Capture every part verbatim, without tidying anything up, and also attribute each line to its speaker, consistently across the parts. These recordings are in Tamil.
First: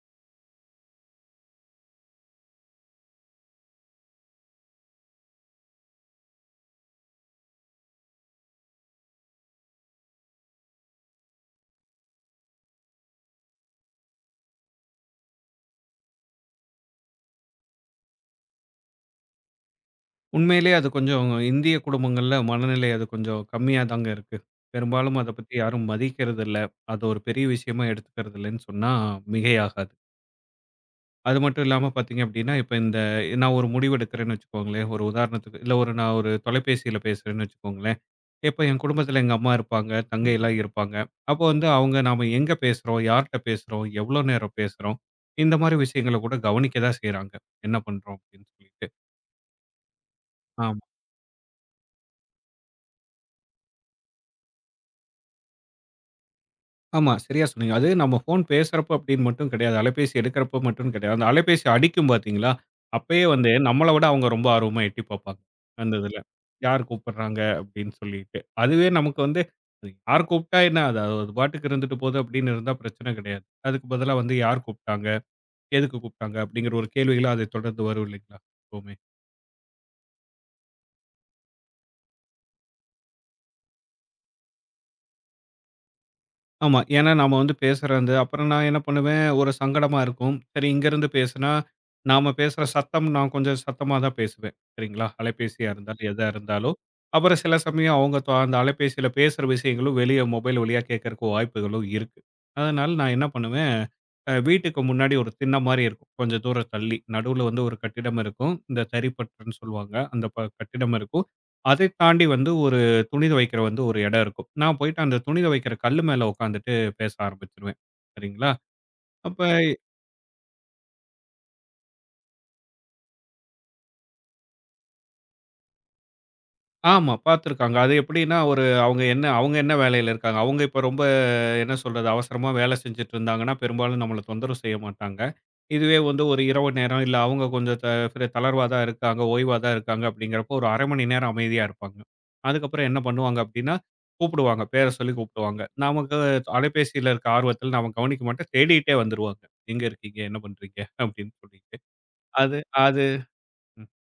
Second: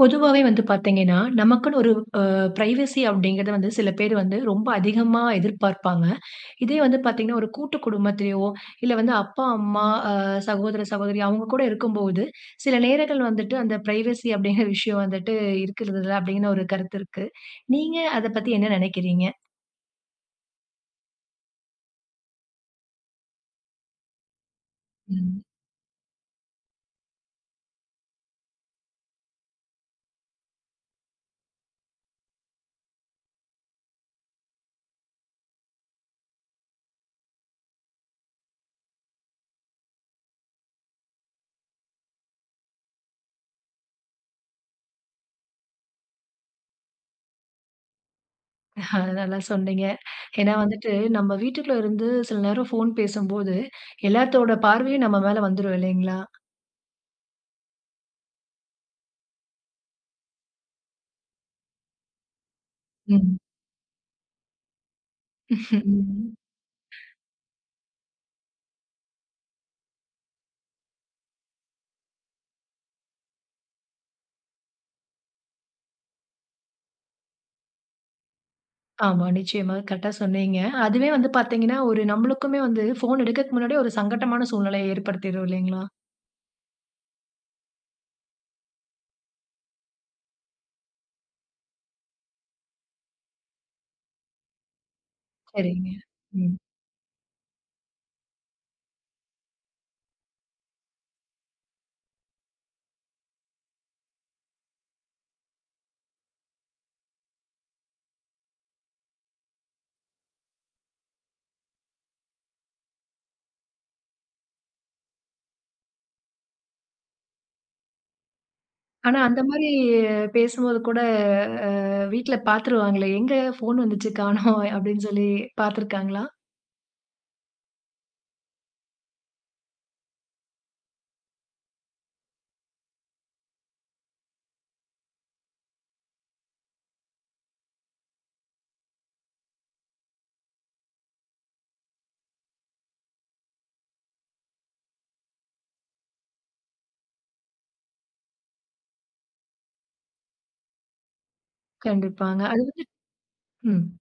Speaker 1: பொதுவாவே வந்து பார்த்தீங்கன்னா, நமக்குன்னு ஒரு அ பிரைவசி அப்படிங்கிறது வந்து சில பேர் வந்து ரொம்ப அதிகமா எதிர்பார்ப்பாங்க. இதே வந்து பார்த்தீங்கன்னா, ஒரு கூட்டு குடும்பத்திலயோ, இல்ல வந்து அப்பா, அம்மா, அ சகோதர, சகோதரி அவங்க கூட இருக்கும்போது, சில நேரங்கள் வந்துட்டு அந்த பிரைவசி அப்படிங்கிற விஷயம் வந்துட்டு இருக்கிறது இல்ல அப்படிங்கிற ஒரு கருத்து இருக்கு. நீங்க அத பத்தி என்ன நெனைக்கிறீங்க?
Speaker 2: உண்மையிலேயே அது கொஞ்சம் இந்திய குடும்பங்கள்ல மனநிலை அது கொஞ்சம் கம்மியா தாங்க இருக்கு. பெரும்பாலும் அத
Speaker 1: ம்.
Speaker 2: பத்தி யாரும் மதிக்கிறதில்ல. அத ஒரு பெரிய விஷயமா எடுத்துக்கிறதில்லன்னு சொன்னா மிகையாகாது. அது மட்டும் இல்லாம பார்த்தீங்க அப்டின்னா, இப்ப இந்த நான் ஒரு முடிவு எடுக்கிறேன்னு வச்சுக்கோங்களேன், ஒரு உதாரணத்துக்கு இல்ல ஒரு நான் ஒரு தொலைபேசியில பேசுறேன்னு வச்சுக்கோங்களேன். இப்ப என் குடும்பத்தில எங்க அம்மா இருப்பாங்க, தங்கைலாம் இருப்பாங்க. அப்போ வந்து அவங்க நாம எங்க பேசுறோம், யார்ட்ட பேசுறோம், எவ்வளோ நேரம் பேசுறோம், இந்த மாரி விஷயங்கள கூட கவனிக்க தான் செய்றாங்க. என்ன பண்றோம் அப்டின்னு சொல்லிட்டு.
Speaker 1: அ நல்லா சொன்னீங்க. ஏன்னா வந்துட்டு நம்ம வீட்டுக்குள்ள இருந்து சில நேரம் ஃபோன் பேசும்போது, எல்லாத்தோட பார்வையும் நம்ம மேல வந்துரும் இல்லைங்களா?
Speaker 2: ஆமா, சரியா சொன்னீங்க. அது நம்ம ஃபோன் பேசுறப்ப அப்படின்னு மட்டும் கிடையாது. அலைபேசி எடுக்கிறப்ப மட்டும் கிடையாது. அந்த அலைபேசி அடிக்கும் பார்த்தீங்களா? அப்பயே
Speaker 1: ம்.
Speaker 2: வந்து நம்மள விட அவங்க ரொம்ப ஆர்வமா எட்டி பார்ப்பாங்க. அந்த இதுல.
Speaker 1: ம்.
Speaker 2: யார் கூப்பிடுறாங்க அப்படின்னு சொல்லிட்டு. அதுவே நமக்கு வந்து அது யார் கூப்பிட்டா என்ன? அது அது பாட்டுக்கு இருந்துட்டு போகுது அப்படின்னு இருந்தா பிரச்சனை கிடையாது. அதுக்கு பதிலா வந்து யார் கூப்பிட்டாங்க? எதுக்கு கூப்பிட்டாங்க? அப்படிங்கிற ஒரு கேள்விகளா அது தொடர்ந்து வரும் இல்லைங்களா? எப்பவுமே.
Speaker 1: ஆமா. நிச்சயமா. கரெக்ட்டா சொன்னீங்க. அதுவே வந்து பார்த்தீங்கன்னா, ஒரு நம்மளுக்குமே வந்து ஃபோன் எடுக்கறக்கு முன்னாடி ஒரு சங்கட்டமான சூழ்நிலைய ஏற்படுத்திரும் இல்லைங்களா?
Speaker 2: ஆமா. ஏன்னா நாம வந்து பேசுறது அப்புறம் நான் என்ன பண்ணுவேன், ஒரு சங்கடமா இருக்கும். சரி இங்கருந்து பேசுனா, நாம பேசுற சத்தம் நான் கொஞ்சம் சத்தமா தான் பேசுவேன். சரிங்களா? அலைபேசியா
Speaker 1: சரிங்க.
Speaker 2: இருந்தாலும், எதா
Speaker 1: ம்.
Speaker 2: இருந்தாலும். அப்புறம் சில சமயம் அவங்க தொ அந்த அலைபேசியில பேசுற விஷயங்களும் வெளிய மொபைல் வழியா கேட்கறக்கு வாய்ப்புகளும் இருக்கு. அதனால நான் என்ன பண்ணுவேன், அ வீட்டுக்கு முன்னாடி ஒரு திண்ணை மாரி இருக்கும். கொஞ்சம் தூரம் தள்ளி. நடுவுல வந்து ஒரு கட்டிடம் இருக்கும். இந்த தரிப்பற்றன்னு சொல்லுவாங்க. அந்த ப கட்டிடம் இருக்கும். அதைத் தாண்டி வந்து ஒரு துணி துவைக்கிற வந்து ஒரு இடம் இருக்கும். நான் போயிட்டு அந்த துணி துவைக்கிற கல்லு மேல உட்காந்துட்டு பேச ஆரம்பிச்சுருவேன். சரிங்களா?
Speaker 1: ஆனா
Speaker 2: அப்ப
Speaker 1: அந்த மாரி பேசும்போது கூட அ வீட்ல பார்த்துருவாங்களே, எங்க ஃபோன் வந்துச்சு காணோம் அப்படின்னு சொல்லி பார்த்துருக்காங்களா?
Speaker 2: ஆமா பார்த்துருக்காங்க. அது எப்படின்னா ஒரு அவங்க என்ன அவங்க என்ன வேலையில இருக்காங்க? அவங்க இப்ப ரொம்ப என்ன சொல்றது? அவசரமா வேலை செஞ்சுட்டு இருந்தாங்கன்னா, பெரும்பாலும் நம்மள தொந்தரவு செய்ய மாட்டாங்க. இதுவே வந்து ஒரு இரவு நேரம், இல்ல அவங்க கொஞ்சம் த ஃப்ர தளர்வா தான் இருக்காங்க, ஓய்வா தான் இருக்காங்க அப்படிங்கிறப்போ, ஒரு அரை மணி நேரம் அமைதியா இருப்பாங்க. அதுக்கப்புறம் என்ன பண்ணுவாங்க அப்படின்னா, கூப்பிடுவாங்க. பேர சொல்லி கூப்பிடுவாங்க. நமக்கு அலைபேசியில இருக்க ஆர்வத்தில நாம கவனிக்க மாட்டோம். தேடிட்டே வந்துருவாங்க. "எங்க இருக்கீங்க? என்ன பண்றீங்க?" அப்படின்னு சொல்லிட்டு.
Speaker 1: கண்டிப்பாங்க.
Speaker 2: அது
Speaker 1: அது
Speaker 2: அது ம்.
Speaker 1: ம்.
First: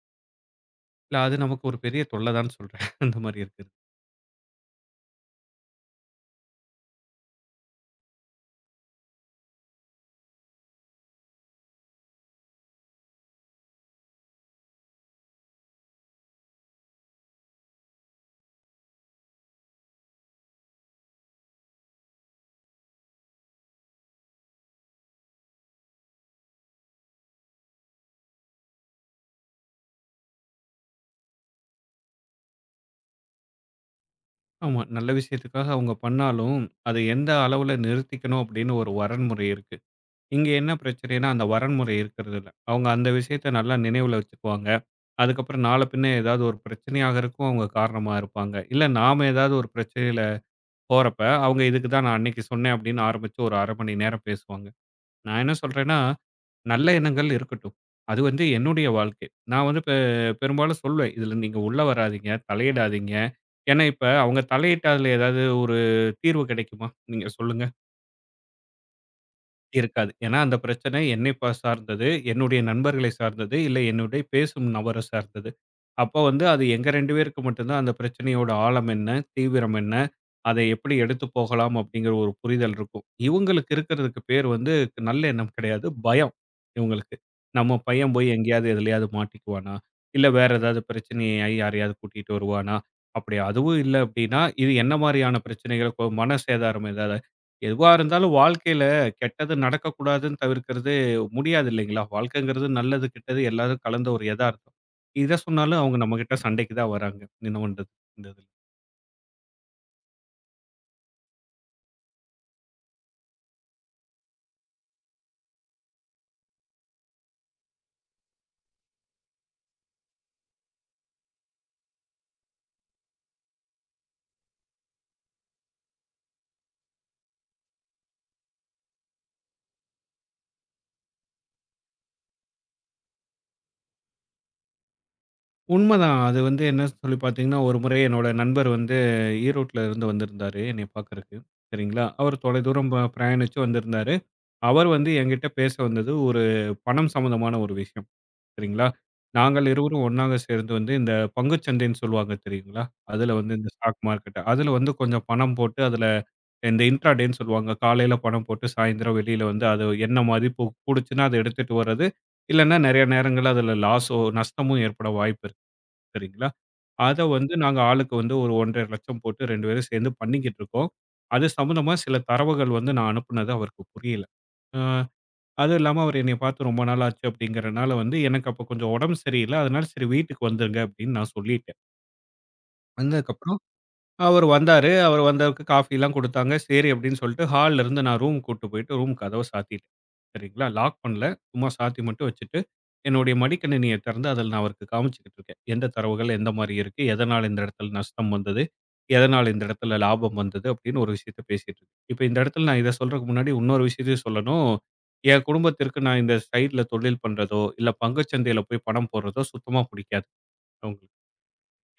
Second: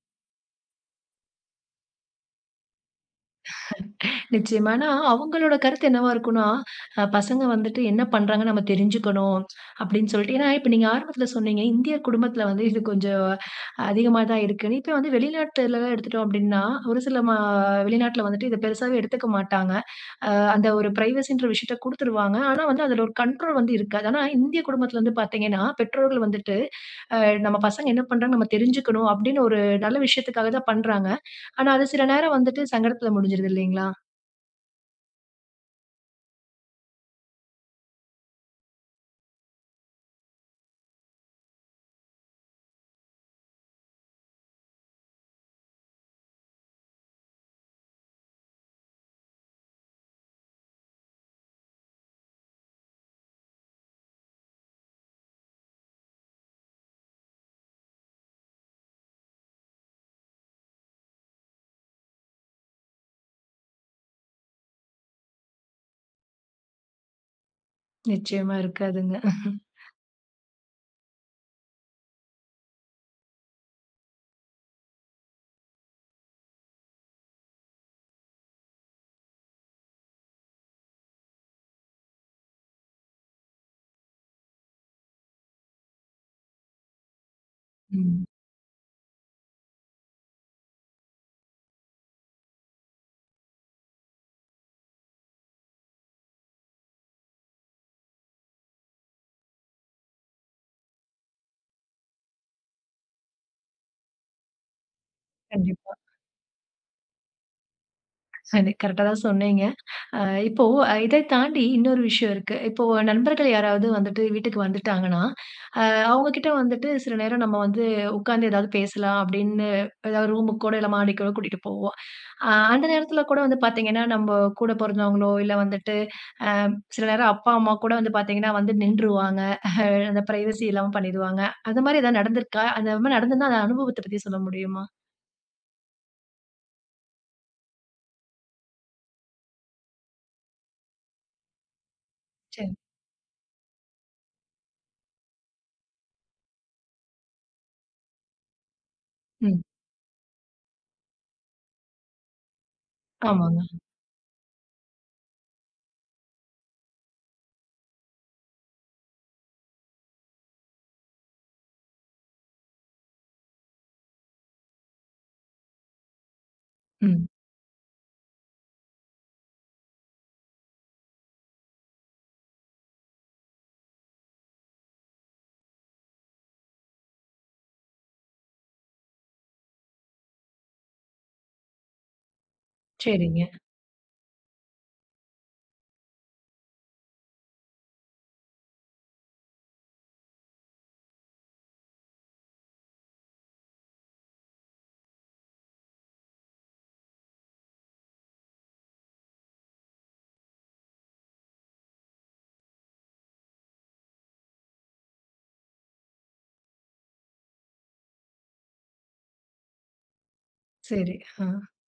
Speaker 2: இல்ல அது நமக்கு ஒரு பெரிய தொல்ல தான் சொல்றேன். அந்த மாரி இருக்குது.
Speaker 1: நிச்சயமா. ஆனா, அவங்களோட கருத்து என்னவா இருக்கும்னா, அ பசங்க வந்துட்டு என்ன பண்றாங்கன்னு நம்ம தெரிஞ்சுக்கணும் அப்படின்னு சொல்லிட்டு ஏன்னா, இப்ப நீங்க ஆரம்பத்துல சொன்னீங்க, இந்திய குடும்பத்துல வந்து இது கொஞ்சம் அதிகமா தான் இருக்குன்னு. இப்ப வந்து வெளிநாட்டுலலாம் எடுத்துட்டோம் அப்படின்னா, ஒரு சில ம வெளிநாட்டுல வந்துட்டு இத பெருசாவே எடுத்துக்க மாட்டாங்க. அஹ் அந்த ஒரு பிரைவசின்ற விஷயத்த குடுத்துருவாங்க. ஆனா வந்து அதுல ஒரு கண்ட்ரோல் வந்து இருக்காது. ஆனா இந்திய குடும்பத்துல வந்து பாத்தீங்கன்னா, பெற்றோர்கள் வந்துட்டு அ நம்ம பசங்க என்ன பண்றாங்கன்னு நம்ம தெரிஞ்சுக்கணும் அப்படின்னு ஒரு நல்ல விஷயத்துக்காக தான் பண்றாங்க. ஆனா, அது சில நேரம் வந்துட்டு சங்கடத்துல முடிஞ்சிருது இல்லைங்களா?
Speaker 2: ஆமா. நல்ல விஷயத்துக்காக அவங்க பண்ணாலும், அத எந்த அளவுல நிறுத்திக்கணும் அப்படின்னு ஒரு வரன்முறை இருக்கு. இங்க என்ன பிரச்சனைன்னா, அந்த வரன்முறை இருக்கிறதில்ல. அவங்க அந்த விஷயத்த நல்லா நினைவுல வச்சுக்குவாங்க. அதுக்கப்புறம் நாள பின்ன ஏதாவது ஒரு பிரச்சனை ஆகறதுக்கும் அவங்க காரணமா இருப்பாங்க. இல்ல நாம ஏதாவது ஒரு பிரச்சனையில போறப்ப, அவங்க இதுக்கு தான் நான் அன்னைக்கு சொன்னேன் அப்படின்னு ஆரம்பிச்சு ஒரு அரை மணி நேரம் பேசுவாங்க. நான் என்ன சொல்றேன்னா, நல்ல எண்ணங்கள் இருக்கட்டும். அது வந்து என்னுடைய வாழ்க்கை. நான் வந்து பெ பெரும்பாலும் சொல்லுவேன். இதுல நீங்க உள்ள வராதீங்க, தலையிடாதீங்க. ஏன்னா இப்ப அவங்க தலையிட்டா அதுல ஏதாவது ஒரு தீர்வு கிடைக்குமா? நீங்க சொல்லுங்க.
Speaker 1: நிச்சயமா இருக்காதுங்க.
Speaker 2: இருக்காது. ஏன்னா அந்த பிரச்சனை என்னை ப சார்ந்தது, என்னுடைய நண்பர்களை சார்ந்தது, இல்ல என்னுடைய பேசும் நபர சார்ந்தது. அப்ப வந்து அது எங்க ரெண்டு பேருக்கு மட்டும் தான் அந்த பிரச்சனையோட ஆழம் என்ன? தீவிரம் என்ன? அதை எப்படி எடுத்து போகலாம்? அப்படிங்கிற ஒரு புரிதல் இருக்கும். இவங்களுக்கு இருக்கிறதுக்கு பேர் வந்து நல்லெண்ணம் கிடையாது. பயம் இவங்களுக்கு. நம்ம பையன்
Speaker 1: ம்.
Speaker 2: போய் எங்கேயாவது எதுலயாவது மாட்டிக்குவானா? இல்ல வேற ஏதாவது பிரச்சனையாயி யாரையாவது கூட்டிட்டு வருவானா? அப்படி அதுவும் இல்ல அப்படின்னா, இது என்ன மாரியான பிரச்சனைகள்? இப்போ மன சேதாரம் ஏதாவது? எதுவா இருந்தாலும் வாழ்க்கையில கெட்டது நடக்கக்கூடாதுன்னு தவிர்க்கிறது முடியாது இல்லைங்களா? வாழ்க்கைங்கிறது நல்லது, கெட்டது எல்லாரும் கலந்த ஒரு எதார்த்தம். இத சொன்னாலும்
Speaker 1: கண்டிப்பா.
Speaker 2: அவங்க நம்மகிட்ட சண்டைக்கு தான் வராங்க. என்ன பண்றது? இந்த இதுல.
Speaker 1: அது கரெக்ட்டா தான் சொன்னீங்க. அ இப்போ அ இதை தாண்டி இன்னொரு விஷயம் இருக்கு. இப்போ நண்பர்கள் யாராவது வந்துட்டு வீட்டுக்கு வந்துட்டாங்கன்னா, அ அவங்க கிட்ட வந்துட்டு சில நேரம் நம்ம வந்து உட்கார்ந்து ஏதாவது பேசலாம் அப்படின்னு ஏதாவது ரூமுக்கு கூட இல்ல மாடிக்கோ கூட்டிட்டு போவோம். அ அந்த நேரத்துல கூட வந்து பார்த்தீங்கன்னா, நம்ம கூட பொறந்தவங்களோ இல்ல வந்துட்டு சில நேரம் அப்பா, அம்மா கூட வந்து பார்த்தீங்கன்னா வந்து நின்றுவாங்க. அந்த பிரைவசி இல்லாம பண்ணிடுவாங்க. அந்த மாரி ஏதாவது நடந்திருக்கா? அந்த மாரி நடந்திருந்தா அந்த அனுபவத்த பத்தி சொல்ல முடியுமா?
Speaker 2: உண்மதான். அது வந்து என்ன சொல்லி பார்த்தீங்கன்னா, ஒரு முறை என்னோட நண்பர் வந்து ஈரோட்ல இருந்து வந்திருந்தாரு என்னைய பார்க்கறக்கு. சரிங்களா? அவர்
Speaker 1: சரி.
Speaker 2: தொலைதூரம் ப பிரயாணிச்சு வந்திருந்தாரு. அவர் வந்து என்கிட்ட பேச வந்தது ஒரு பணம் சம்மந்தமான ஒரு விஷயம். சரிங்களா?
Speaker 1: ம்.
Speaker 2: நாங்கள் இருவரும் ஒண்ணாக சேர்ந்து வந்து இந்த பங்குச் சந்தைன்னு சொல்லுவாங்க தெரியுங்களா? அதுல வந்து
Speaker 1: ஆமாங்க.
Speaker 2: இந்த ஸ்டாக் மார்க்கெட் அதுல வந்து கொஞ்சம் பணம் போட்டு அதுல இந்த இன்ட்ராடேன்னு சொல்லுவாங்க. காலையில பணம் போட்டு சாயந்தரம் வெளியில வந்து அது என்ன மதிப்பு கூடுச்சுன்னா அத எடுத்துட்டு வர்றது. இல்லன்னா நெறைய நேரங்கள்ல அதுல லாஸோ, நஷ்டமும் ஏற்பட வாய்ப்பு இருக்கு. சரிங்களா? அத
Speaker 1: ம்.
Speaker 2: வந்து நாங்க ஆளுக்கு வந்து ஒரு 1,50,000 போட்டு ரெண்டு பேரும் சேர்ந்து பண்ணிக்கிட்டு இருக்கோம். அது சம்பந்தமா சில தரவுகள் வந்து நான் அனுப்புனது அவருக்கு புரியல. அ அதுவும் இல்லாம அவரு என்னைய பார்த்து ரொம்ப நாள் ஆச்சு அப்படிங்கிறனால வந்து, எனக்கு அப்ப கொஞ்சம் உடம்பு சரியில்ல. அதனால சரி வீட்டுக்கு வந்துருங்க அப்படின்னு நான் சொல்லிட்டேன்.
Speaker 1: சரிங்க.
Speaker 2: வந்ததுக்கப்புறம், அவரு வந்தாரு. அவரு வந்தவருக்கு காஃபிலாம் குடுத்தாங்க. சரி அப்படின்னு சொல்லிட்டு ஹால்ல இருந்து நான் ரூம் கூட்டு போயிட்டு ரூம் கதவ சாத்திட்டேன். சரிங்களா? லாக் பண்ணல. சும்மா சாத்தி மட்டும் வச்சுட்டு, என்னுடைய மடிக்கணினிய திறந்து அதில நான் அவருக்கு காமிச்சுக்கிட்டு இருக்கேன். எந்த தரவுகள் எந்த மாரி இருக்கு? எதனால இந்த இடத்துல நஷ்டம் வந்தது? எதனால இந்த இடத்துல லாபம் வந்தது? அப்படின்னு ஒரு விஷயத்த பேசிட்டு இருக்கேன். இப்ப இந்த இடத்துல நான் இத சொல்றதுக்கு முன்னாடி இன்னொரு விஷயத்தையும் சொல்லணும். என் குடும்பத்திற்கு நான் இந்த சைட்ல தொழில் பண்றதோ, இல்ல பங்குச்சந்தையில போய் பணம் போடுறதோ சுத்தமா பிடிக்காது. அவுங்களுக்கு.
Speaker 1: சரி. ஆ.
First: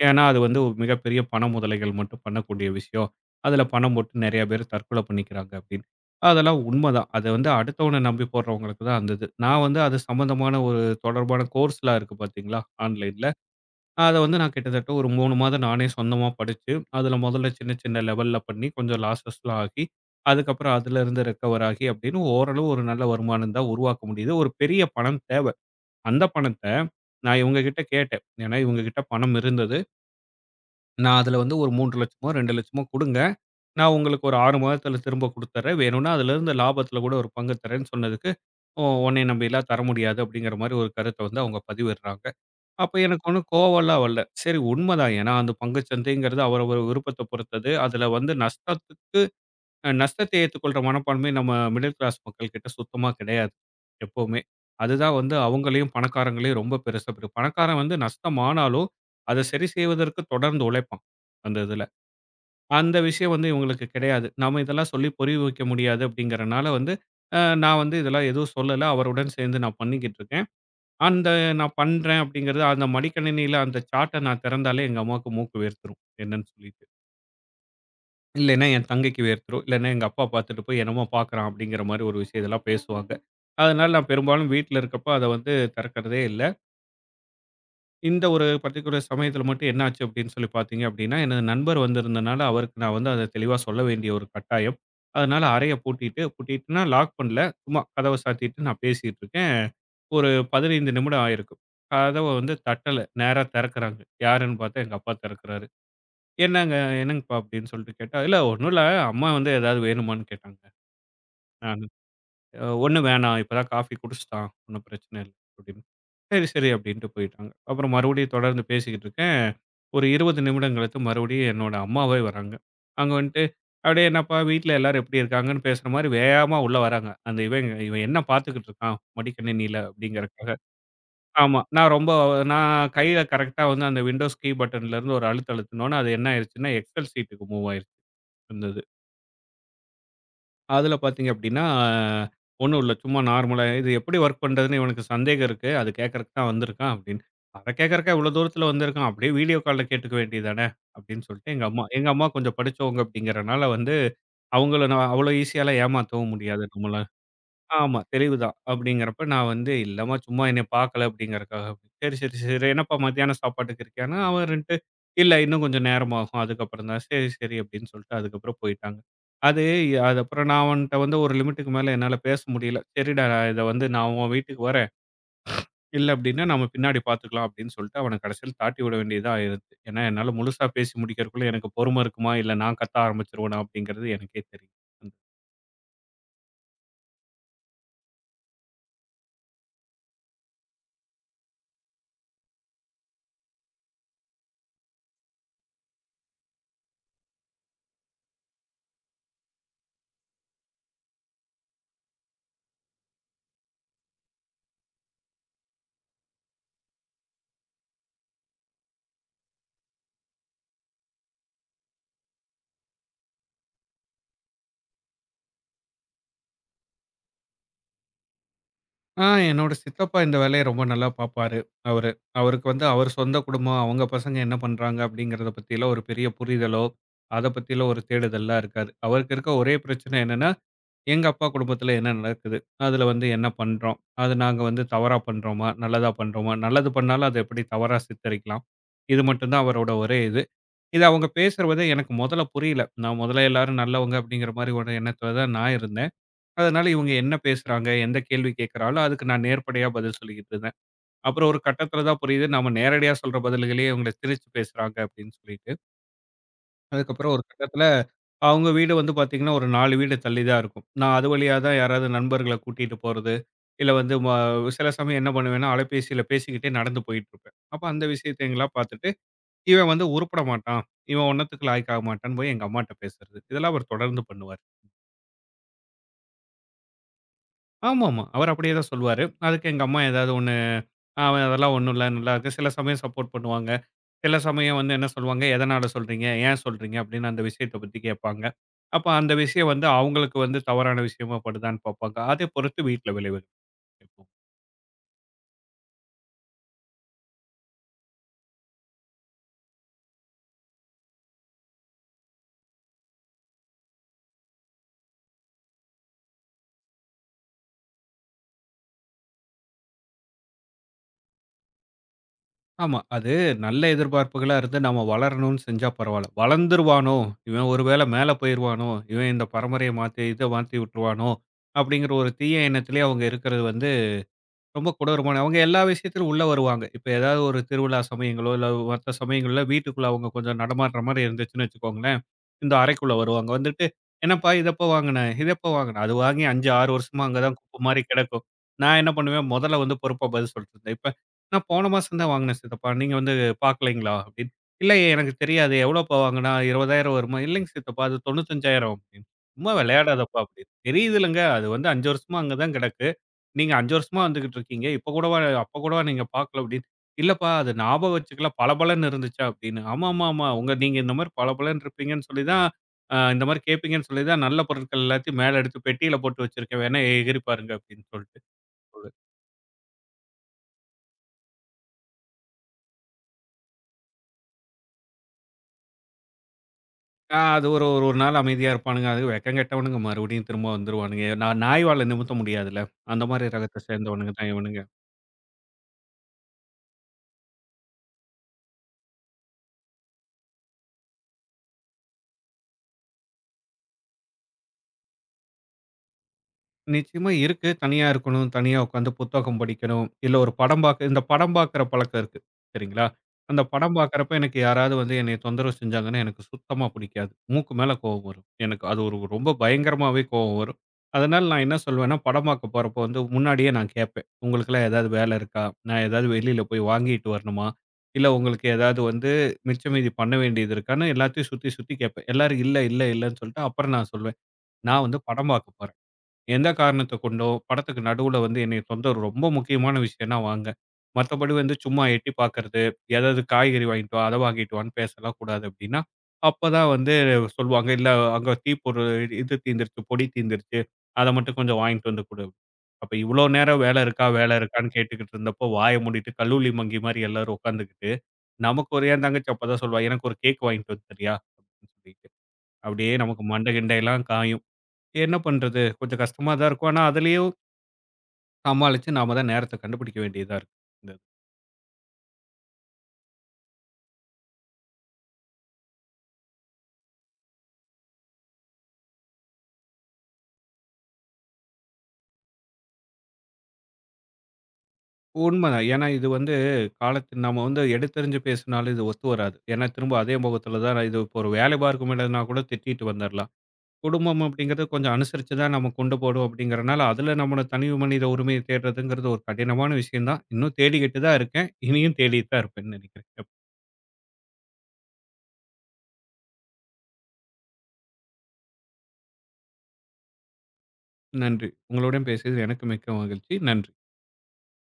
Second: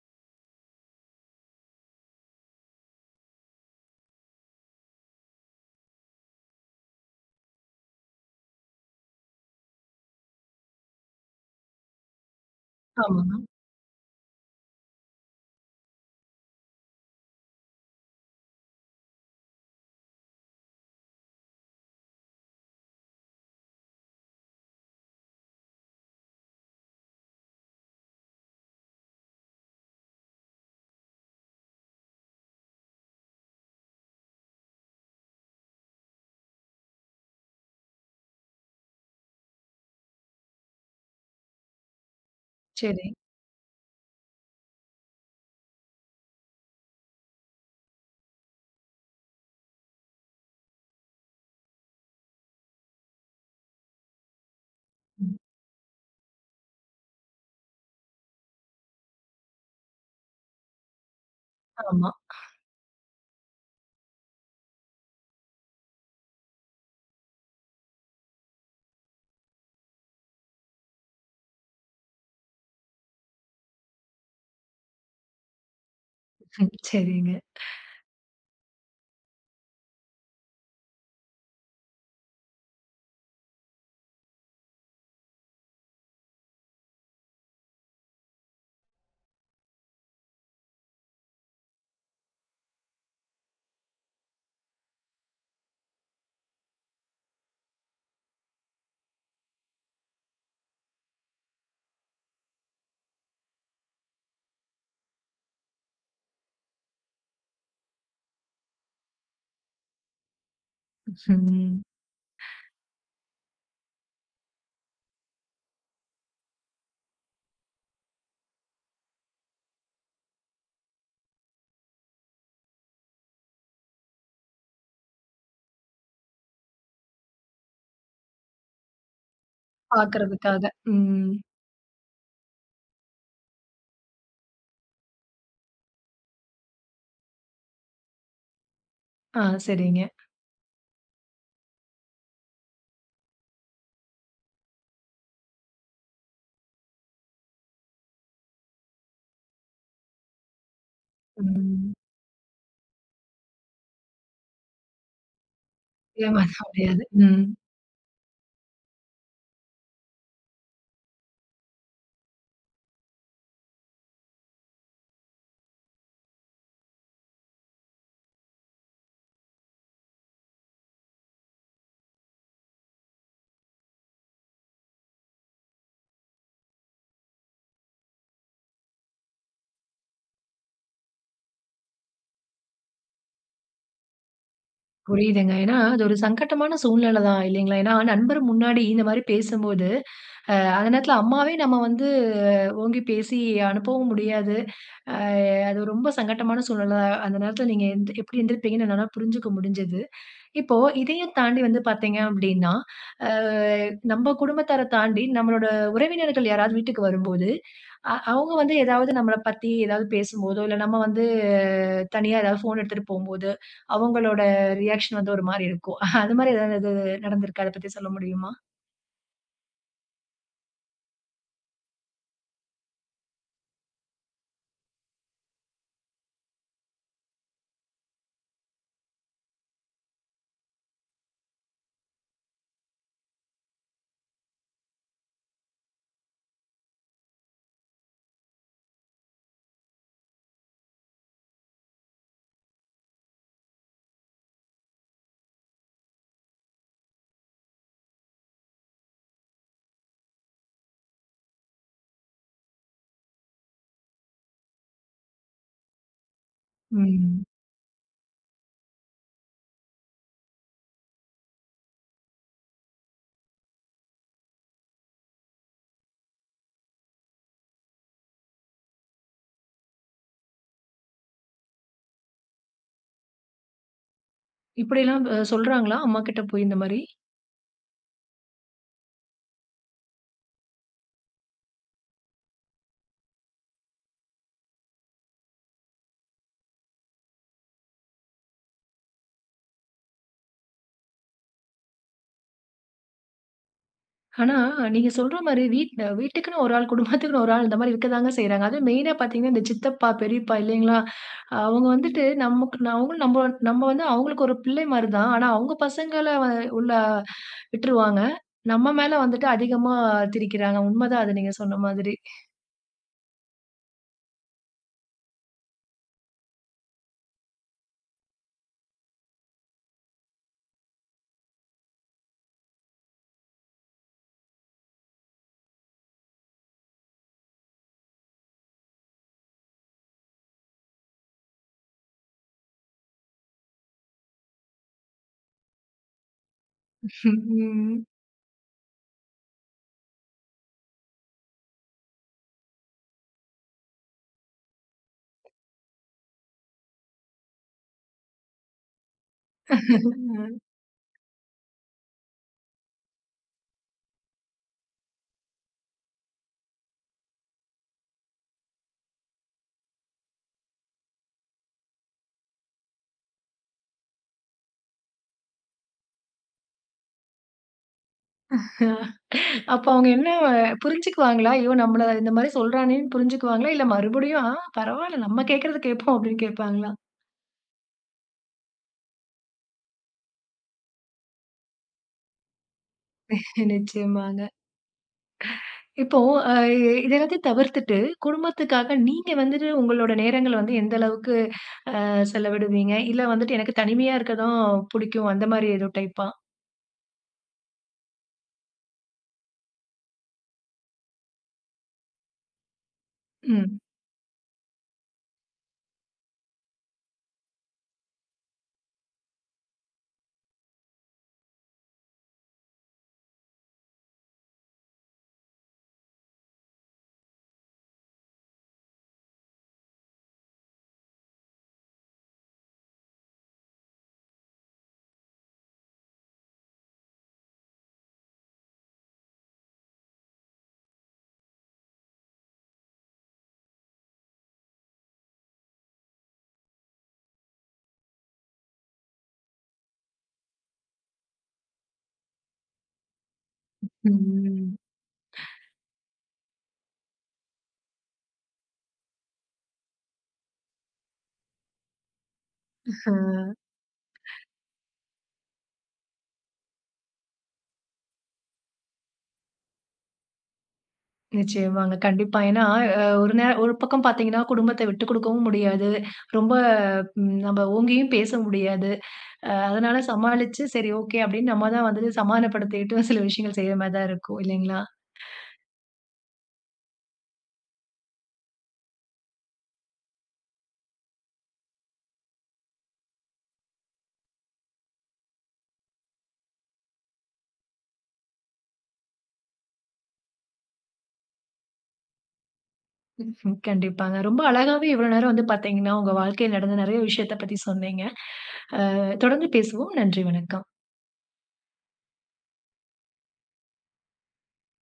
Speaker 2: ஏன்னா, அது வந்து ஒரு மிகப்பெரிய பண முதலைகள் மட்டும் பண்ணக்கூடிய விஷயம். அதில பணம் போட்டு நெறைய பேர் தற்கொலை பண்ணிக்கிறாங்க அப்படின்னு. அதெல்லாம் உண்மதான். அது வந்து அடுத்தவன நம்பி போடுறவங்களுக்கு தான் அந்த இது. நான் வந்து அது சம்மந்தமான ஒரு தொடர்பான கோர்ஸ்லாம் இருக்கு பார்த்தீங்களா, ஆன்லைன்ல.
Speaker 1: ஆமாங்க.
Speaker 2: அத வந்து நான் கிட்டத்தட்ட ஒரு மூணு மாதம் நானே சொந்தமா படிச்சு, அதில முதல்ல சின்ன சின்ன லெவல்ல பண்ணி கொஞ்சம் லாஸஸ்லாம் ஆகி, அதுக்கப்புறம் அதிலருந்து ரெக்கவர் ஆகி அப்படின்னு ஓரளவு ஒரு நல்ல வருமானம் தான் உருவாக்க முடியுது. ஒரு பெரிய பணம் தேவை. அந்த பணத்த நான் இவங்ககிட்ட கேட்டேன். ஏன்னா இவங்ககிட்ட பணம் இருந்தது. நான் அதுல வந்து ஒரு மூன்று லட்சமோ, ரெண்டு லட்சமோ குடுங்க. நான் உங்களுக்கு ஒரு ஆறு மாதத்துல திரும்ப குடுத்துர்றேன். வேணும்னா அதுலருந்து லாபத்துல கூட ஒரு பங்கு தர்றேன்னு சொன்னதுக்கு, "ஓ உன்னைய நம்பிலாம் தர முடியாது." அப்படிங்கிற மாரி ஒரு கருத்த வந்து அவங்க பதிவிடுறாங்க. அப்ப
Speaker 1: சரி.
Speaker 2: எனக்கு ஒண்ணும் கோவம்லாம் வரல. சரி உண்மதான். ஏன்னா அந்த பங்குச்சந்தைங்கிறது அவரவர் விருப்பத்த பொறுத்தது. அதுல வந்து நஷ்டத்துக்கு அ நஷ்டத்தை ஏற்றுக்கொள்ற மனப்பான்மை நம்ம மிடில் கிளாஸ் மக்கள்கிட்ட சுத்தமா கிடையாது, எப்பவுமே. அதுதான் வந்து
Speaker 1: ம்.
Speaker 2: அவங்களையும், பணக்காரங்களையும் ரொம்ப பெருசா பிரிக்கும். பணக்காரன் வந்து நஷ்டம் ஆனாலும், அத சரி செய்வதற்கு தொடர்ந்து உழைப்பான், அந்த இதுல.
Speaker 1: ஆமா.
Speaker 2: அந்த விஷயம் வந்து இவங்களுக்கு கிடையாது. நாம இதெல்லாம் சொல்லி புரிய வைக்க முடியாது அப்படிங்கிறனால வந்து, அ நான் வந்து இதெல்லாம் எதுவும் சொல்லல. அவருடன் சேர்ந்து நான் பண்ணிக்கிட்டு இருக்கேன். அந்த நான் பண்றேன் அப்படிங்கிறது அந்த மடிக்கணினியில அந்த சார்ட்ட நான் திறந்தாலே எங்க அம்மாவுக்கு மூக்கு வேர்த்துரும். என்னன்னு
Speaker 1: ம்.
Speaker 2: சொல்லிட்டு.
Speaker 1: சரிங்க.
Speaker 2: இல்லைன்னா, என் தங்கைக்கு வேர்த்துரும். இல்லைன்னா, எங்க அப்பா பார்த்துட்டு போய் என்னமோ பார்க்குறான் அப்படிங்கிற மாரி ஒரு விஷயம் இதெல்லாம் பேசுவாங்க. அதனால நான் பெரும்பாலும் வீட்ல இருக்கப்ப அத வந்து திறக்கிறதே இல்ல. இந்த ஒரு பர்ட்டிகுலர் சமயத்துல மட்டும் என்ன ஆச்சு அப்படின்னு சொல்லி பார்த்தீங்க அப்படின்னா, எனது நண்பர் வந்திருந்தனால அவருக்கு நான் வந்து அத தெளிவா சொல்ல வேண்டிய ஒரு கட்டாயம். அதனால அறைய பூட்டிட்டு பூட்டிட்டுனா லாக் பண்ணல. சும்மா கதவ சாத்திட்டு நான் பேசிட்டு இருக்கேன். ஒரு பதினைந்து நிமிடம் ஆயிருக்கும். கதவ வந்து தட்டல. நேரா திறக்குறாங்க. யாருன்னு பார்த்தா எங்க அப்பா திறக்குறாரு. என்னங்க என்னங்கப்பா அப்படின்னு சொல்லிட்டு கேட்டா, "இல்ல ஒண்ணும் இல்ல. அம்மா வந்து ஏதாவது வேணுமான்னு கேட்டாங்க."
Speaker 1: ம்.
Speaker 2: நானு, "அ ஒண்ணும் வேணாம். இப்பதான் காஃபி குடிச்சுட்டான். ஒண்ணும் பிரச்சனை இல்ல." அப்படின்னு. "சரி, சரி." அப்படின்ட்டு போயிட்டாங்க. அப்புறம் மறுபடியும் தொடர்ந்து பேசிக்கிட்டு இருக்கேன். ஒரு இருபது நிமிடம் கழித்து மறுபடியும் என்னோட அம்மாவே வராங்க. அங்க வந்துட்டு, "அப்படியே என்னப்பா வீட்ல எல்லாரும் எப்படி இருக்காங்கன்னு?" பேசுற மாதிரி வேகமா உள்ள வராங்க. அந்த இவன் இவன் என்ன பார்த்துக்கிட்டு இருக்கான் மடிக்கணினியில அப்படிங்கிறதுக்காக.
Speaker 1: பாக்குறதுக்காக. ம்.
Speaker 2: ஆமா. நான் ரொம்ப நான் கையில கரெக்ட்டா வந்து அந்த விண்டோஸ் கீ பட்டன்ல இருந்து ஒரு அழுத்து அழுத்துனோனே, அது என்ன ஆயிருச்சுன்னா எக்ஸெல் சீட்டுக்கு மூவ் ஆயிருச்சு. இருந்தது.
Speaker 1: ஆ சரிங்க.
Speaker 2: அதுல பார்த்தீங்க அப்படின்னா, ஒண்ணும் இல்ல. சும்மா நார்மலா இது எப்படி வொர்க் பண்றதுன்னு இவனுக்கு சந்தேகம் இருக்கு. அது கேட்கறக்கு தான் வந்திருக்கான் அப்படின்னு. அத கேட்கறக்கா இவ்வளோ தூரத்துல வந்திருக்கான். அப்படியே வீடியோ கால்ல கேட்டுக்க வேண்டியது தானே அப்படின்னு சொல்லிட்டு எங்க அம்மா
Speaker 1: ம்.
Speaker 2: எங்க அம்மா கொஞ்சம் படிச்சவங்க அப்படிங்கிறனால வந்து அவங்கள நான் அவ்வளோ ஈஸியாலாம் ஏமாத்தவும்
Speaker 1: ஏமாத்த
Speaker 2: முடியாது
Speaker 1: முடியாது.
Speaker 2: நம்மளால.
Speaker 1: ம்.
Speaker 2: ஆமா. தெளிவுதான். அப்படிங்கிறப்ப நான் வந்து, "இல்லம்மா, சும்மா என்னைய பார்க்கல" அப்படிங்கிறக்காக. "சரி, சரி, சரி. என்னப்பா மத்தியான சாப்பாட்டுக்கு இருக்கியான்னா?" அவருன்ட்டு, "இல்ல, இன்னும் கொஞ்சம் நேரமாகும். அதுக்கப்புறம் தான்." "சரி, சரி." அப்படின்னு சொல்லிட்டு அதுக்கப்புறம் போயிட்டாங்க. அது அதுக்கப்புறம் நான் அவன்ட்ட வந்து ஒரு லிமிட்டுக்கு மேல என்னால பேச முடியல. "சரிடா, இத வந்து நான் உன் வீட்டுக்கு வரேன். இல்ல அப்படின்னா, நம்ம பின்னாடி பார்த்துக்கலாம்." அப்படின்னு சொல்லிட்டு அவன கடைசியில தாட்டி விட வேண்டியதா ஆயிருச்சு. ஏன்னா, என்னால முழுசா பேசி முடிக்கிறதுக்குள்ள எனக்கு பொறுமை இருக்குமா? இல்ல நான் கத்த ஆரம்பிச்சுருவேனா? அப்படிங்கிறது எனக்கே தெரியும்.
Speaker 1: புரியுதுங்க. ஏன்னா, அது ஒரு சங்கட்டமான சூழ்நிலை தான் இல்லைங்களா? ஏன்னா, நண்பர் முன்னாடி இந்த மாரி பேசும்போது, அ அந்த நேரத்துல அம்மாவே நம்ம வந்து ஓங்கி பேசி அனுப்பவும் முடியாது. அ அது ரொம்ப சங்கட்டமான சூழ்நிலை. அந்த நேரத்துல நீங்க எந் எப்படி எந்திருப்பீங்கன்னு என்னால புரிஞ்சுக்க முடிஞ்சது. இப்போ இதையும் தாண்டி வந்து பார்த்தீங்க அப்டின்னா, அ நம்ம குடும்பத்தார தாண்டி நம்மளோட உறவினர்கள் யாராவது வீட்டுக்கு வரும்போது, அ அவங்க வந்து ஏதாவது நம்மள பத்தி ஏதாவது பேசும்போதோ, இல்ல நம்ம வந்து தனியா ஏதாவது ஃபோன் எடுத்துட்டு போம்போது, அவங்களோட ரியாக்ஷன் வந்து ஒரு மாரி இருக்கும். அது மாரி ஏதாவது நடந்திருக்கா? அத பத்தி சொல்ல முடியுமா?
Speaker 2: ஆ என்னோட சித்தப்பா இந்த வேலைய ரொம்ப நல்லா பார்ப்பாரு அவரு. அவருக்கு வந்து அவர் சொந்த குடும்பம், அவங்க பசங்க என்ன பண்றாங்க அப்படிங்கிறத பத்திலாம் ஒரு பெரிய புரிதலோ, அத பத்திலாம் ஒரு தேடுதல்லாம் இருக்காது. அவருக்கு இருக்க ஒரே பிரச்சனை என்னன்னா, எங்க அப்பா குடும்பத்துல என்ன நடக்குது? அதுல வந்து என்ன பண்றோம்? அது நாங்க வந்து தவறா பண்றோமா? நல்லதா பண்றோமா? நல்லது பண்ணாலும் அத எப்படி தவறா சித்தரிக்கலாம்? இது மட்டும் தான் அவரோட ஒரே இது. இது அவங்க பேசுறது எனக்கு முதல்ல புரியல. நான் முதல்ல எல்லாரும் நல்லவங்க அப்படிங்கிற மாரி ஒரு எண்ணத்துல தான் நான் இருந்தேன். அதனால இவங்க என்ன பேசுறாங்க, எந்த கேள்வி கேட்கிறாலும், அதுக்கு நான் நேர்படையா பதில் சொல்லிக்கிட்டு இருந்தேன். அப்புறம் ஒரு கட்டத்தில தான் புரியுது, நம்ம நேரடியா சொல்ற பதில்களையே இவங்கள திணிச்சு பேசுறாங்க அப்படின்னு சொல்லிட்டு. அதுக்கப்புறம் ஒரு
Speaker 1: ம்.
Speaker 2: கட்டத்தில அவங்க வீடு வந்து பார்த்தீங்கன்னா, ஒரு நாலு வீடு தள்ளி தான் இருக்கும். நான் அது வழியா தான் யாராவது நண்பர்கள கூட்டிட்டு போறது, இல்ல வந்து ம சில சமயம் என்ன பண்ணுவேன்னா, அலைபேசியில பேசிக்கிட்டே நடந்து போயிட்டு இருப்பேன். அப்ப அந்த விஷயத்தைலாம் பார்த்துட்டு, இவன் வந்து உருப்பட மாட்டான், இவன் ஒன்னத்துக்கு லாயக்கு ஆக மாட்டான்னு போய் எங்க அம்மாட்ட பேசுறது. இதெல்லாம் அவர் தொடர்ந்து பண்ணுவாரு.
Speaker 1: இப்படிலாம் அ சொல்றாங்களா? அம்மாகிட்ட போய் இந்த மாரி?
Speaker 2: ஆமாமா. அவர் அப்படியே தான் சொல்லுவாரு. அதுக்கு எங்க அம்மா ஏதாவது ஒண்ணு, "அ அதெல்லாம் ஒண்ணும் இல்ல. நல்லா இருக்கு." சில சமயம் சப்போர்ட் பண்ணுவாங்க. சில சமயம் வந்து என்ன சொல்லுவாங்க, "எதனால சொல்றீங்க? ஏன் சொல்றீங்க?" அப்படின்னு அந்த விஷயத்த பத்தி கேட்பாங்க. அப்ப அந்த விஷயம் வந்து அவங்களுக்கு வந்து தவறான விஷயமா படுதான்னு பார்ப்பாங்க. அதைப் பொறுத்து வீட்ல விளைவுகள் இருக்கும்.
Speaker 1: ஆனா, நீங்க சொல்ற மாரி வீட்ல வீட்டுக்குன்னு ஒரு ஆள், குடும்பத்துக்குன்னு ஒரு ஆள் இந்த மாரி இருக்கதாங்க செய்றாங்க. அதுவும் மெயினா பார்த்தீங்கன்னா, இந்த சித்தப்பா, பெரியப்பா இல்லைங்களா? அவங்க வந்துட்டு நமக்கு ந- அவங்களும் நம்ம நம்ம வந்து அவங்களுக்கு ஒரு பிள்ளை மாரி தான். ஆனா, அவங்க பசங்கள வ உள்ள விட்டுருவாங்க. நம்ம மேல வந்துட்டு அதிகமா திரிக்கிறாங்க. உண்மதான் அது நீங்க சொன்ன மாதிரி.
Speaker 2: ஆமா. அது நல்ல எதிர்பார்ப்புகளா இருந்து நாம வளரணும்னு செஞ்சா பரவால்ல. வளர்ந்துருவானோ, இவன் ஒருவேளை மேல போயிருவானோ, இவன் இந்த பரம்பரைய மாத்தி, இத மாத்தி விட்டுருவானோ அப்படிங்கிற ஒரு தீய எண்ணத்திலேயே அவங்க இருக்கிறது வந்து ரொம்ப கொடூரமான அவங்க எல்லா விஷயத்திலும் உள்ள வருவாங்க. இப்ப ஏதாவது ஒரு திருவிழா சமயங்களோ, இல்ல மத்த சமயங்கள்ல வீட்டுக்குள்ள அவங்க கொஞ்சம் நடமாடுற மாரி இருந்துச்சுன்னு வச்சுக்கோங்களேன், இந்த அறைக்குள்ள வருவாங்க. வந்துட்டு, "என்னப்பா இது எப்ப வாங்குன? இது எப்ப வாங்குன?" அது வாங்கி அஞ்சு, ஆறு வருஷமா அங்க தான் குப்ப மாரி
Speaker 1: ம்.
Speaker 2: கிடக்கும். நான் என்ன பண்ணுவேன், முதல்ல வந்து பொறுப்பா பதில் சொல்லிட்டு இருந்தேன். இப்ப, "நான் போன மாசம் தான் வாங்குனேன் சித்தப்பா. நீங்க வந்து பார்க்கலைங்களா?" அப்படின்னு. "இல்லையே எனக்கு தெரியாது. எவ்வளோப்பா வாங்குனா? இருபதாயிரம் வருமா?" "இல்லைங்க சித்தப்பா அது தொண்ணூற்றி ஐந்தாயிரம்" அப்படின்னு. "சும்மா விளையாடாதப்பா" அப்படின்னு. "தெரியுதுல்லங்க அது வந்து அஞ்சு வருஷமா அங்க தான் கிடக்கு. நீங்க அஞ்சு வருஷமா வந்துகிட்டு இருக்கீங்க. இப்ப கூடவா அப்ப கூடவா நீங்க பார்க்கல அப்படின்னு. இல்லப்பா அது ஞாபகம் வச்சுக்கல பளபளன்னு இருந்துச்சா அப்படின்னு. ஆமாமாமா. உங்க நீங்க இந்த மாரி பளபளன்னு இருப்பீங்கன்னு சொல்லி தான் அ இந்த மாரி கேட்பீங்கன்னு சொல்லி தான் நல்ல பொருட்கள் எல்லாத்தையும் மேல எடுத்து பெட்டியில போட்டு வச்சிருக்கேன். வேணா எகிறி பாருங்க அப்படின்னு சொல்லிட்டு.
Speaker 1: ம். அப்ப அவங்க என்ன புரிஞ்சுக்குவாங்களா? ஐயோ! நம்மள இந்த மாரி சொல்றானேன்னு புரிஞ்சுக்குவாங்களா? இல்ல மறுபடியும், ஆ பரவால்ல நம்ம கேட்கறத கேட்போம் அப்படின்னு கேட்பாங்களா?
Speaker 2: அ அது ஒரு ஒரு ஒரு நாள் அமைதியா இருப்பானுங்க. அது வெக்கம் கெட்டவனுங்க மறுபடியும் திரும்ப வந்துருவானுங்க. நான் நாய் வால நிமித்த முடியாதுல்ல. அந்த மாரி ரகத்த சேர்ந்தவனுங்க
Speaker 1: நிச்சயமாங்க.
Speaker 2: தான் இவனுங்க.
Speaker 1: இப்போ அ இது எல்லாத்தையும் தவிர்த்துட்டு, குடும்பத்துக்காக நீங்க வந்துட்டு உங்களோட நேரங்கள வந்து எந்த அளவுக்கு அ செலவிடுவீங்க? இல்ல வந்துட்டு எனக்கு தனிமையா இருக்க தான் புடிக்கும். அந்த மாரி ஏதோ டைப்பா?
Speaker 2: நிச்சயமா இருக்கு. தனியா இருக்கணும். தனியா உட்காந்து புத்தகம் படிக்கணும். இல்ல ஒரு படம் பார்க்க இந்த படம் பார்க்குற பழக்கம் இருக்கு. சரிங்களா? அந்த
Speaker 1: ம்.
Speaker 2: படம் பார்க்குறப்ப எனக்கு யாராவது வந்து என்னைய தொந்தரவு செஞ்சாங்கன்னா, எனக்கு சுத்தமா பிடிக்காது. மூக்கு மேல கோவம் வரும். எனக்கு அது ஒரு ரொம்ப பயங்கரமாவே கோவம் வரும். அதனால நான் என்ன சொல்வேன்னா, படம் பார்க்க போறப்போ வந்து முன்னாடியே நான் கேட்பேன். "உங்களுக்கெல்லாம் ஏதாவது வேலை இருக்கா? நான் ஏதாவது வெளியில போய் வாங்கிட்டு வரணுமா? இல்ல உங்களுக்கு ஏதாவது வந்து மிச்ச மீதி பண்ண வேண்டியது இருக்கான்னு?" எல்லாத்தையும் சுத்தி, சுத்தி கேட்பேன். எல்லாரும் இல்ல, இல்ல, இல்லன்னு சொல்லிட்டு அப்புறம் நான் சொல்வேன். "நான் வந்து படம் பார்க்க போறேன்." எந்த காரணத்த கொண்டோ, படத்துக்கு நடுவுல வந்து என்னைய தொந்தரவு ரொம்ப முக்கியமான விஷயம்னா வாங்க. மத்தபடி வந்து சும்மா எட்டி பார்க்கறது, ஏதாவது காய்கறி வாங்கிட்டு வா, அத வாங்கிட்டு வான்னு பேசலாம் கூடாது அப்டின்னா, அப்பதான் வந்து சொல்லுவாங்க, "இல்ல அங்க தீப்பொருள் இது தீந்துருச்சு, பொடி தீந்துருச்சு. அத மட்டும் கொஞ்சம் வாங்கிட்டு வந்து குடு." அப்ப இவ்ளோ நேரம் வேல இருக்கா, வேல
Speaker 1: ம்.
Speaker 2: இருக்கான்னு கேட்டுக்கிட்டு இருந்தப்போ, வாய மூடிட்டு கல்லூலி மங்கி மாரி எல்லாரும் உட்காந்துக்கிட்டு, நமக்கு ஒரு என் தங்கச்சி அப்பதான் சொல்லுவா, "எனக்கு ஒரு கேக் வாங்கிட்டு வந்து தரியா?" அப்டின்னு சொல்லிட்டு. அப்டியே நமக்கு
Speaker 1: ஆ
Speaker 2: மண்டை கிண்டையெல்லாம் காயும். என்ன பண்றது? கொஞ்சம் கஷ்டமா தான் இருக்கும். ஆனா, அதிலயும் சமாளிச்சு நாம தான் நேரத்த கண்டுபிடிக்க வேண்டியதா இருக்கு. இந்த
Speaker 1: நிச்சயமாங்க. கண்டிப்பா. ஏன்னா, அ ஒரு நே ஒரு பக்கம் பாத்தீங்கன்னா, குடும்பத்த விட்டுக் குடுக்கவும் முடியாது. ரொம்ப ம் நம்ம ஓங்கியும் பேச முடியாது. அ அதனால சமாளிச்சு, சரி ஓகே அப்படின்னு நம்ம தான் வந்துட்டு சமாதானப்படுத்திட்டு சில விஷயங்கள் செய்ற மாரி தான் இருக்கும். இல்லைங்களா?
Speaker 2: உண்மதான். ஏன்னா, இது வந்து காலத்து நம்ம வந்து எடுத்தெரிஞ்சு பேசினாலும் இது ஒத்து வராது. ஏன்னா, திரும்ப அதே முகத்துல தான் இது இப்போ ஒரு வேலை பார்க்கும் இடம்னா கூட திட்டிட்டு வந்துரலாம். குடும்பம் அப்படிங்கிறது கொஞ்சம் அனுசரிச்சு தான் நம்ம கொண்டு போறோம் அப்படிங்கிறனால, அதில நம்மளோட தனி மனித உரிமைய தேடுறதுங்கிறது ஒரு கடினமான விஷயம் தான். இன்னும் தேடிக்கிட்டு தான் இருக்கேன். இனியும் தேடிட்டு தான் இருப்பேன்னு நினைக்கிறேன்.
Speaker 1: ம். கண்டிப்பாங்க. ரொம்ப அழகாவே இவ்வளோ நேரம் வந்து பார்த்தீங்கன்னா, உங்க வாழ்க்கையில நடந்த நெறைய விஷயத்த பத்தி சொன்னீங்க. அ தொடர்ந்து பேசுவோம். நன்றி, வணக்கம்.
Speaker 2: நன்றி. உங்களுடன் பேசியது எனக்கு மிக்க மகிழ்ச்சி. நன்றி.